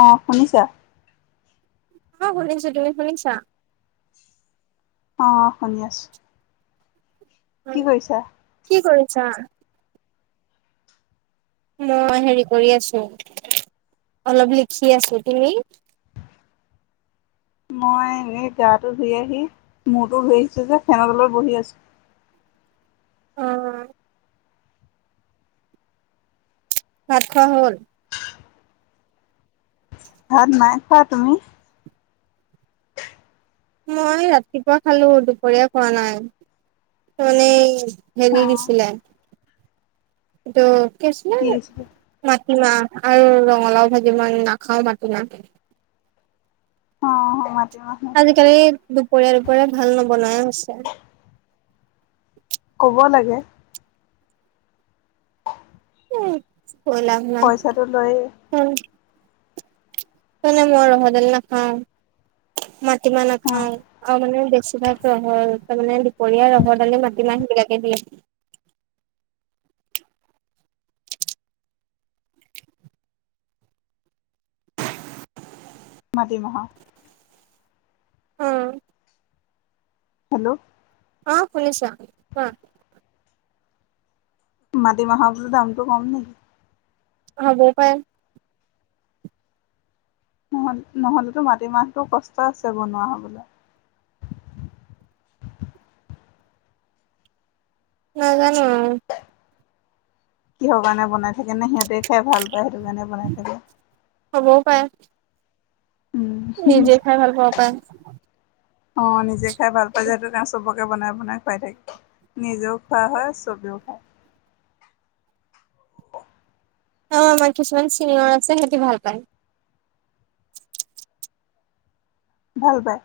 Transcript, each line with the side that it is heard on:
left: অ শুনিছে?
right: অঁ শুনিছো, তুমি শুনিছা?
left: অঁ শুনি আছোঁ। কি কৰিছা?
right: কি কৰিছা? মই হেৰি কৰি আছো, অলপ লিখি আছো। তুমি?
left: মই এনেই গাটো ধুই আহি, মূৰতো ধুই আহিছো যে, ফেনৰ তলত বহি আছো।
right: অ ভাত খোৱা হ'ল?
left: ভাত নাই খোৱা, তুমি?
right: মই ৰাতিপুৱা খালো, দুপৰীয়া খোৱা নাই। মানে
left: অ
right: ভেনি দিছিলে, ত' কি আছিলে মাটিমাহ আৰু ৰঙালাও ভাজি, মই নাখাও মাটিমাহ।
left: অ মাতিমাহ
right: আজিকালি দুপৰীয়া দুপৰীয়া ভাত নবনাই হৈছে,
left: ক'ব লাগে।
right: এই কৈ লাভ
left: পইচাটো লৈ
right: উম মানে মই ৰহডালি নাখাওঁ, মাটিমাহ
left: অ
right: নাখাওঁ, অ মানে বেছিভাগ কোৱা হ'ল, তাৰ মানে দুপৰীয়া ৰহডালি, মাটিমাহ এই বিলাকে দিয়ে।
left: মাতিমাহ
right: অ
left: হেল্লো'
right: অ শুনিছা? কোৱা
left: মাটিমাহৰ বোলো দামটো কম নে?
right: হব পায়
left: নহ' নহ'লেতো মাটিমাহটো কষ্ট আছে বনোৱা হ'বলা
right: নাজানো
left: কিহৰ কাৰণে বনাই থাকে নে সিহঁতে খাই ভাল পায় সেইটো কাৰণে বনাই থাকে
right: হ'বও পাৰে
left: উম
right: নিজে খাই ভাল পাব পাৰে
left: অ নিজে খাই ভাল পাই যে সেইটো কাৰণ চবকে বনাই বনাই খুৱাই থাকে নিজেও খোৱা হয় চবেও খায়
right: অ আমাৰ কিছুমান চিনিয়ৰ আছে সেটি ভাল পায়
left: ভাল পায়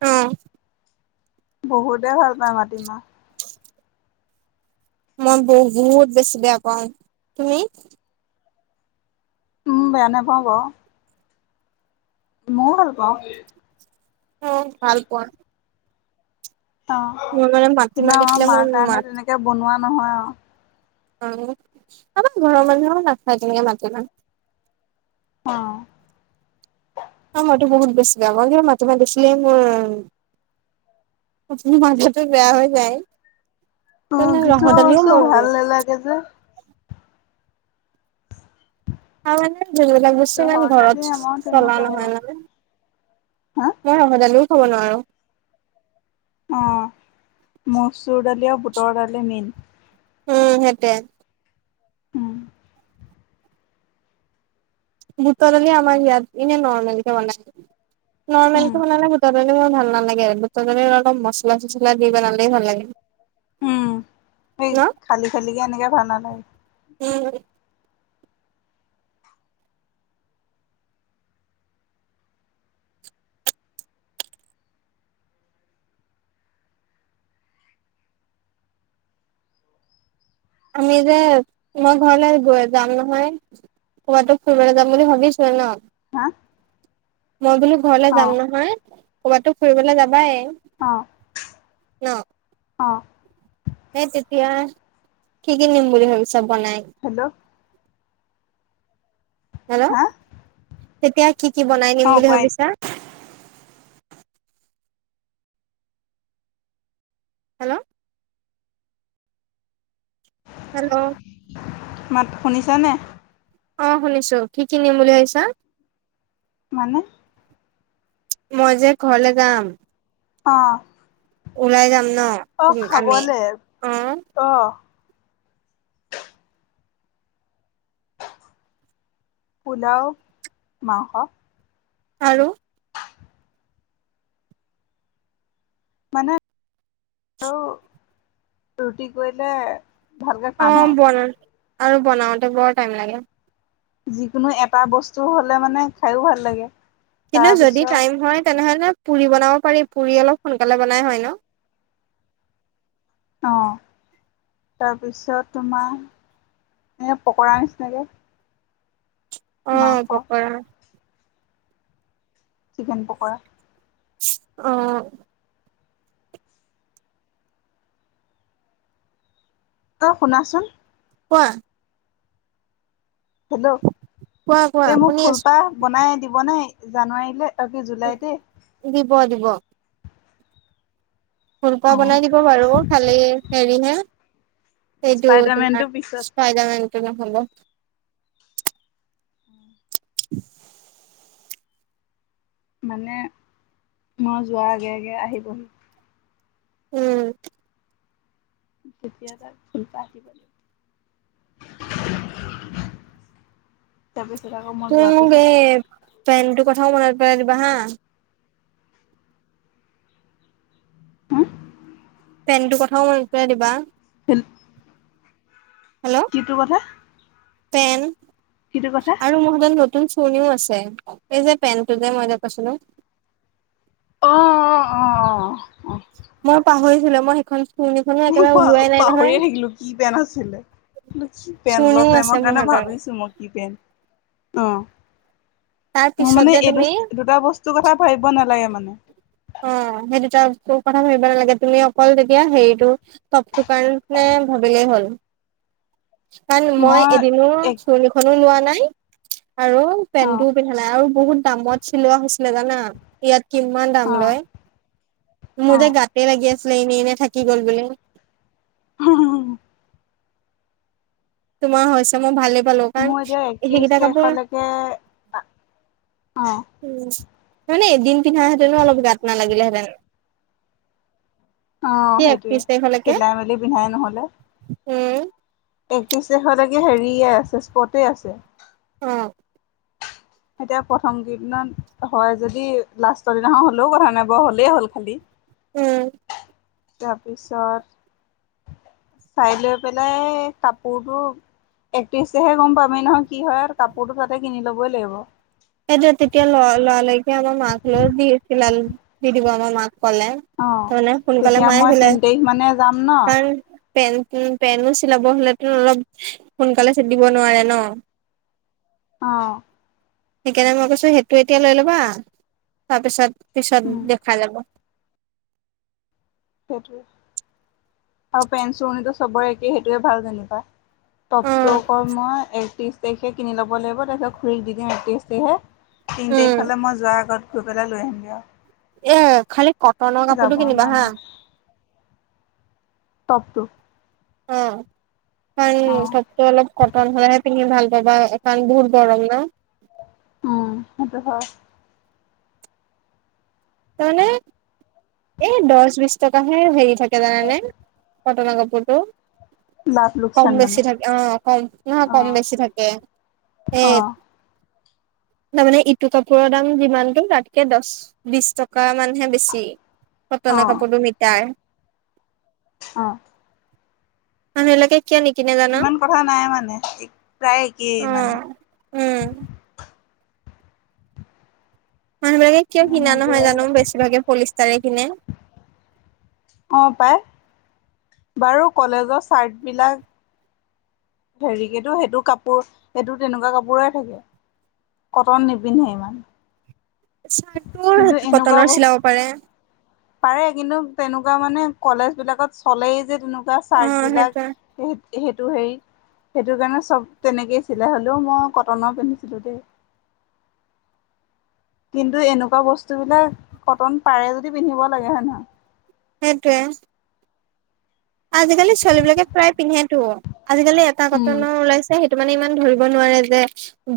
right: অ
left: বহুতেই ভাল পায় মাটিমাহ
right: মই বহুত বেছি বেয়া পাওঁ, তুমি?
left: উম বেয়া নাপাওঁ বাঅ ময়ো ভাল পাওঁ
right: অ ভাল পোৱা
left: অ
right: মই মানে মাটিমাহ
left: কিন্তু আমাৰ
right: দেখিলে
left: মা
right: মোৰ
left: কাৰণে
right: মাত
left: তেনেকে বনোৱা নহয় আৱ
right: অ আমাৰ ঘৰৰ মানুহো নাখায় তেনেকে মাটিমাহ
left: অ
right: অ মইতো বহুত বেছি বেয়া পাওঁ কিন্তু মাটিমাহ দেখিলেই মোৰ মো মাঠাতো বেয়া হৈ যায়
left: অ
right: ৰহৰ
left: কিছুমান
right: দালিও
left: বস্তু
right: মোৰ
left: ভাল নালাগে যে
right: তাৰ মানে যোনবিলাক বেছি মান
left: ৰহৰ দালি
right: ঘৰত
left: আমাৰ
right: চলা
left: তেনেকুৱা আৰু
right: হয় মানে
left: হা
right: মই ৰশদাইলো খাব নোৱাৰো
left: অ মচুৰ দালি আৰু বুটৰ দালি মেইন
right: উম সেইটোৱে
left: উম
right: বুটৰ দালি আমাৰ ইয়াত এনে নৰ্মেল কে বনাই নৰ্মেল
left: উম
right: কে বনালে বুট ৰ দালি মোৰ ভাল নালাগে বুটৰ দালিত অলপ মছলা- চছলা দি বনালেই ভাল লাগে
left: উম এই
right: ন
left: খালি খালিকে এনেকে ভাল নালাগে
right: উম আমি যে মই ঘৰলে গৈ যাম নহয় সৌৱাতো ফুৰিবলে যাম বুলি ভাবিছোৱে ন
left: হা
right: মই বোলো ঘৰলে
left: অ
right: যাম নহয় কবাততো ফুৰিবলে যাবাই
left: অঁ
right: ন
left: অ
right: সেই তেতিয়া কি কি নিম বুলি ভাবিছা বনাই
left: হেল্ল'
right: হেল্ল',
left: হা
right: তেতিয়া কি কি বনাই দিম
left: অ
right: বুলি
left: কোৱা
right: ভাবিছা? হেল্ল' হেল্ল'
left: মাত শুনিছা নে
right: অ শুনিছো, কি কি নিম বুলি ভাবিছা?
left: মানে
right: মই যে ঘৰলে যাম।
left: অঁ
right: ওলাই যাম ন।
left: অ
right: আমি
left: খাবলে
right: অ
left: অ। পোলাও মাংস।
right: আৰু।
left: মানে আৰু ৰুটি কৰিলে ভালকে খোৱা
right: অঁ
left: নহয়।
right: বনা আৰু বনাওঁতে বৰ টাইম লাগে।
left: যিকোনো এটা বস্তু হলে মানে খাইও ভাল লাগে।
right: কিন্তু যদি
left: তাৰপিছত
right: টাইম হয় তেনেহ'লে পুৰি বনাব পাৰি পুৰি অলপ সোনকালে বনাই হয় ন।
left: অঁ, তাৰপিছত তোমাৰ এনে পকৰা নিচিনাকে।
right: অঁ
left: মাংস
right: পকৰা।
left: চিকেন পকৰা।
right: অঁ।
left: ও শুনাচোন।
right: কোৱা
left: হেল্ল,
right: কোৱা কোৱা
left: এই মোৰ
right: শুনি আছো
left: ফুলপাহ বনাই দিব নে জানুৱাৰীলে এহ জুলাইতে
right: দিব দিব। ফুলপোৱা
left: অ'
right: বনাই দিব বাৰু, খালি হেৰিহে এইটো
left: স্পাইডাৰমেনটো পিছত
right: তোমাৰ যেনে তেনে হলো। [inaudible]
left: মানে মই যোৱাৰ আগে আগে আহিবহি।
right: উম।
left: তেতিয়া তাৰ ফুল পাহ আহিব।
right: [inaudible]
left: তাৰ পিছত আকৌ মই যোৱাৰ পিছত
right: প্লেনটো কথাও মনত পেলাই দিবা হা।
left: হুম
right: প্লেনটো কথাও মনত পেলাই দিবা।
left: হি
right: হেল্ল'
left: কি তোৰ কথা?
right: পেন
left: কিটো কথা?
right: আৰু মোৰ হাতত নত তুন চোৰ্নিও আছে, এই যে পেনটো যে মই যে কৈছিলোঁ
left: অঁ অঁ অঁ অঁ
right: মই পাহৰিছিলোৱে মই সেইখন চুৰণিখনো একেবাৰে ওলোৱাই নাই নহয়
left: পাহৰিয়ে থাকিলো কি পেন আছিলে। কি পেন্ট
right: চুৰণিও
left: ল
right: আছে
left: মই
right: মোৰ
left: কাৰণে
right: হাতত
left: ভাবিছো মই কি পেন্ট অঁ
right: তাৰ
left: মোৰ
right: পিছত
left: মানে
right: যে
left: এই দু
right: তুমি
left: দুটা বস্তুৰ কথা ভাবিব নালাগে মানে।
right: অঁ সেই দুটা কথা ভাবিব নালাগে তুমি অকল তেতিয়া হেৰিটো তপটো কাৰনে ভাবিলেই হ'ল। কাৰণ মই এদিনো
left: এক
right: চুৰনিখনো লোৱা নাই আৰু
left: অ',
right: পেণ্টোও পিন্ধা নাই, আৰু বহুত দামত চিলোৱা হৈছিলে জানা ইয়াত কিমান দাম।
left: অ',
right: লয়, মোৰ যে
left: অ'।
right: গাতে লাগি আছিলে এনেই এনেই থাকি গল বুলি।
left: [unintelligible]
right: তোমাৰ হৈছে মই ভালেই পালো কাৰণ
left: মোৰ এতিয়া একত্ৰিশ
right: সেইকেইটা কাপোৰ
left: তাৰিখলেকে অঁ!
right: উম, মানে এদিন পিন্ধাহেঁতেনো অলপ গাত নালাগিলেহেতেন।
left: অ
right: কি
left: সেইটোৱে,
right: একত্ৰিশ তাৰিখলৈকে
left: চিলাই-মেলি পিন্ধাই নহলে।
right: উম!
left: একত্ৰিশ তাৰিখলৈকে হেৰিয়ে আছে স্পটে আছে।
right: অঁ
left: এতিয়া প্ৰথম কেইদিনত হয়, যদি লাষ্টৰ দিনাখন হ'লেও কথা নাই বাৰু হ'লেই হ'ল খালী।
right: উম!
left: তাৰপিছত চাই লৈ পেলাই কাপোৰবোৰ একত্ৰিছ তাৰিখে গম পামেই নহয় কি হয়, কাপোৰতো তাতে কিনি ল'বই লাগিব।
right: সেইটোৱে, তেতিয়া ল লৰা-লৰিকৈ আমাৰ মাক লৈ দি চিলা দি দিব আমাৰ মাক ক'লে।
left: অ'।
right: তাৰ মানে সোনকালে
left: তেতিয়া
right: মায়ে
left: মই তিন তাৰিখ মানে যাম ন
right: চিলাই। পেন পেনো চিলাব হলেতো অলপ সোনকালে চিট দিব নোৱাৰে ন।
left: অ
right: সেইকাৰণে মই কৈছোঁ সেইটো এতিয়া লৈ ল'বা, তাৰপিছত পিছত
left: উম,
right: দেখাই যাব।
left: সেইটোৱে, আৰু পেন-চুৰণিতো চবৰে একেই সেইটোয়ে ভাল যেনিবা।
right: অ
left: টপটো অকল মই একত্ৰিছ তাৰিখে কিনি ল'ব লাগিব, তাৰপিছত খুৰীক দি দিম একত্ৰিশ তাৰিখে। তিন
right: উম
left: তাৰিখলে মই যোৱাৰ আগত গৈ পেলাই লৈ আহিমগে আও।
right: এ খালি কটনৰ কাপোৰটো কিনিবা
left: মন
right: হা।
left: টপটো
right: অ কাৰণ
left: অ'।
right: টপতো অলপ কটন হলেহে পিন্ধি ভাল পাবা, কাৰণ বহুত গৰম ন।
left: উম, সেইটো হয়।
right: তাৰমানে এই দহ বিশ টকাহে হেৰি থাকে জানানে? কটনৰ কাপোৰটো
left: লাভ
right: কম
left: লোকচান
right: বেছি
left: মানে
right: থাকে অ', কম নহয়
left: অ
right: কম বেছি থাকে। এ
left: অ
right: তাৰমানে ইটো কাপোৰৰ দাম যিমানটো তাতকে দহ, বিশ টকা কা মানহে বেছি
left: অ
right: কটনৰ কাপোৰটো মিটাৰ।
left: অঁ!
right: মানুহবিলাকেই কিয় নিকিনে জা
left: ইমান কথা নাই মানে, প্ৰায় একেই
right: অ
left: মানে।
right: উম! মানুহ বিলাকে কিয় কিনা
left: মোৰ যে
right: নহয় জানো বেছিভাগে পলিষ্টাৰে কিনে।
left: অঁ পাই, বাৰু কলেজৰ চাৰ্টবিলাক হেৰিকেতো সেইটো কাপোৰ সেইটো তেনেকুৱা কাপোৰে থাকে। কটন নিপিন্ধে ইমান।
right: চাৰ্টটোৰ
left: কিন্তু এনেকুৱা
right: কটনৰ
left: বস্তু
right: চিলাব পাৰে।
left: পাৰে, কিন্তু তেনেকুৱা মানে কলেজ বিলাকত চলেই যে তেনেকুৱা
right: অ
left: চাৰ্ট বিলাক।
right: সেইটোৱে
left: সেইটো হেৰি সেইটো কাৰণে চব তেনেকেই চিলাই, হ'লেও মই কটনৰ পিন্ধিছিলোঁ দেই। কিন্তু এনেকুৱা বস্তুবিলাক কটন পাৰে যদি, পিন্ধিব লাগে হয় নহয়?
right: সেইটোৱে। আজিকালি ছোৱালী বিলাকে প্ৰায় পিন্ধেতো আজিকালি এটা
left: উম,
right: কটনৰ ওলাই সেইটো মানে ইমান ধৰিব নোৱাৰে যে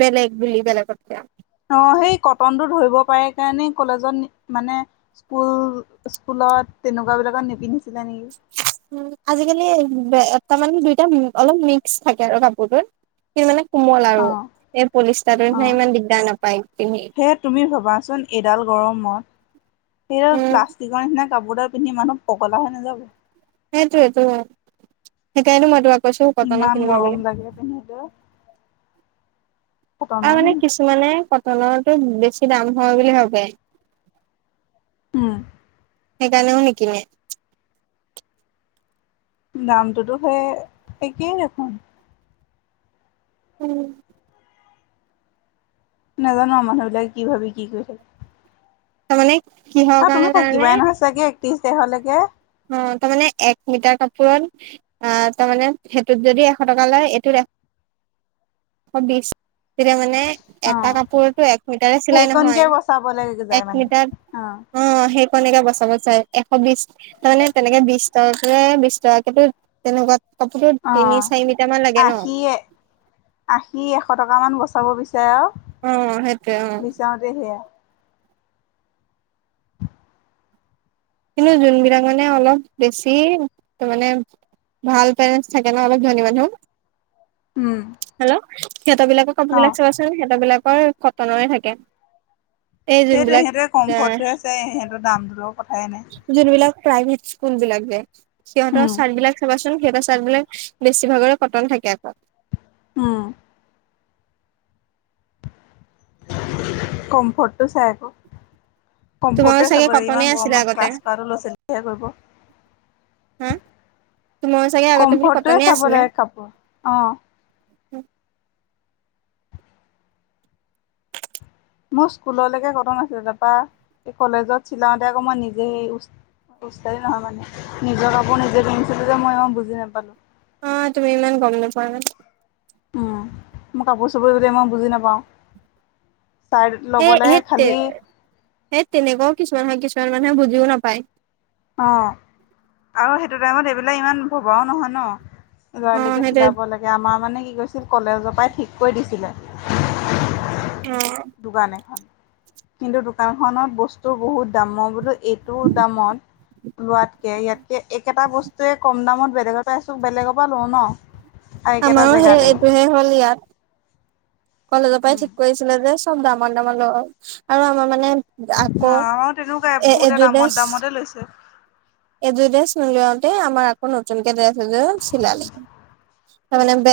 right: বেলেগ বুলি বেলেগতকে।
left: অঁ সেই কটনটো ধৰিব পাৰে কাৰণে কলেজত মানে স্কুল স্কুলত তেনেকুৱা বিলাকত নিপিন্ধিছিলে নেকি।
right: আজিকালি এ তা মানে দুইটা অলপ মিক্স থাকে আৰু কাপোৰটোত। মানে কোমল আৰু
left: অ'
right: এই পলিষ্টাৰ
left: অ'
right: ইমান দিগদাৰ নাপায় পিন্ধি।
left: সেয়ে তুমি ভবাচোন এইডাল গৰমত সেই
right: উম,
left: প্লাষ্টিকৰ নিচিনা কাপোদা পিন্ধি মানুহ পগলা হৈ নাযাব।
right: সেইটোৱেইতো সেইকাৰণে মই তোমাক কৈছোঁ কটনৰ
left: ইমান
right: কিনিবা বুলি।
left: [unintelligible]
right: তা
left: কটনৰে
right: মানে
left: পিন্ধো।
right: কিছুমানে কটনৰতো বেছি দাম হয় বুলি ভাবে।
left: উম,
right: সেইকাণেও নিকিনে।
left: নামটোতো সে একেই নেখোন।
right: উম,
left: নাজানো আও মানুহ বিলাকে কি ভাবি কি কৰিছে।
right: তাৰ মানে কি হয়?
left: অঁ তুমি থাকিবাই নহয় চাগে একত্ৰিশ তাৰিখলেকে।
right: অঁ তামানে এক মিটাৰ কাপোৰত অঁ তাৰমানে সেইটোত যদি এশ টকা লয় এইটোত- এশ বিশ তেতিয়া মানে এটা
left: অ'।
right: কাপোৰতো এক মিটাৰে চিলাই
left: সেইকণকে বচাবলৈ
right: নহয়
left: যায়
right: এক
left: মানে
right: মিটাৰ
left: অ',
right: অঁ সেইকণেকে বচাব চাই এশ বিশ তাৰ মানে তেনেকে বিশ টকাকে বিশ টকাকে ত তেনকুৱা কাপোটোত তিনি
left: অ'।
right: চাৰি মিটাৰ মান লাগে ন।
left: আশী আশী এশ টকামান বচাব বিচাৰে আৰু।
right: উম, সেইটোৱে উম।
left: যাওঁ দে সিয়ে
right: কিনো যোনবিলাক মানে অলপ বেছি তাৰ মানে ভাল পেৰেণ্টছ থাকে ন অলপ ধনী মানুহ।
left: উম,
right: হেল্ল সিহঁতৰ বিলাকৰ কাপোৰ বিলাক
left: অ',
right: চাবাচোন সিহঁতৰ বিলাকৰ কটনৰে থাকে। এই যোনবিলাক তেহ-
left: তে হেঁতৰ দামটো লৈ কথাই নাই।
right: যোনবিলাক প্ৰাইভেট স্কুল বিলাক যে সিহঁতৰ
left: উম,
right: চাৰ্ট বিলাক চাবাচোন সিহঁতৰ চাৰ্টবিলাক বেছি ভাগৰে কটন থাকে।
left: উম, কমফৰ্টটো চায় আকৌ।
right: তোমাৰো
left: কমফৰ্টোৱে চাব
right: চাগে
left: লাগে
right: কটনে
left: ইমান
right: আছিলে
left: গৰমত
right: আগতে
left: ক্লাছ কৱাটো লৈছে তেতিয়াহে কৰিব।
right: হা তোমাৰো চাগে আগতে বোলো
left: কমফৰ্টোৱে
right: কটনে
left: চাব
right: আছিলে
left: লাগে কাপোৰ অঁ,
right: অ
left: মোৰ স্কুললৈকে কটন আছিলে তাপা এ কলেজত চিলাওতে আকৌ মই নিজে স উচ উস্তাদি নহয় মানে নিজৰ কাপোৰ নিজে কিনিছিলো যে মই ইমান বুজি নাপালো।
right: অঁ তুমি ইমান গম নোপোৱা যে,
left: উম মই কাপোৰ চাপোৰ যোযে মই বুজি নাপাওঁ। ছাইড
right: এই
left: লবলে
right: সেই
left: খালি
right: সেই তেনেকুৱাও কিছুমান হয় কিছুমান মানুহে বুজিও নাপায়।
left: অঁ আৰু সেইটো টাইমত এইবিলাক ইমান ভবাও নহয় ন।
right: অ
left: লৰালৰিকে
right: সেইটোৱে
left: চিলাব লাগে। [inaudible] [unintelligible] আমাৰ মানে কি কৈছিল কলেজৰ পৰাই ঠিক কৰি দিছিলে।
right: অঁ [inaudible]
left: [unintelligible] কিন্তু দোকানখনত বস্তু বহুত দাম মই বোলো এইটো দামত লোৱাতকে ইয়াতকে একেটা বস্তুৱে কম দামত বেলেগত পাইছোঁ বেলেগৰ পৰা লওঁ ন। [unintelligible] আৰু একেটা জেগাতে। [inaudible]
right: শেষ হ'ল ইয়াত [unintelligible] কলেজৰ পৰা ঠিক কৰিছিলে যে চব দামৰ-দামৰ লব আৰু আমাৰ মানে [unintelligible]
left: অঁ
right: আকৌ
left: আমাৰো তেনেকুৱাই
right: এ
left: বহুতে দামত-দামতে লৈছে। [inaudible]
right: এইযোৰ ড্ৰেছ নলোৱাওতে আমাৰ আকৌ নতুনকে ড্ৰেছ এযোৰ চিলালে।
left: সেয়া।
right: তাৰমানে [unintelligible]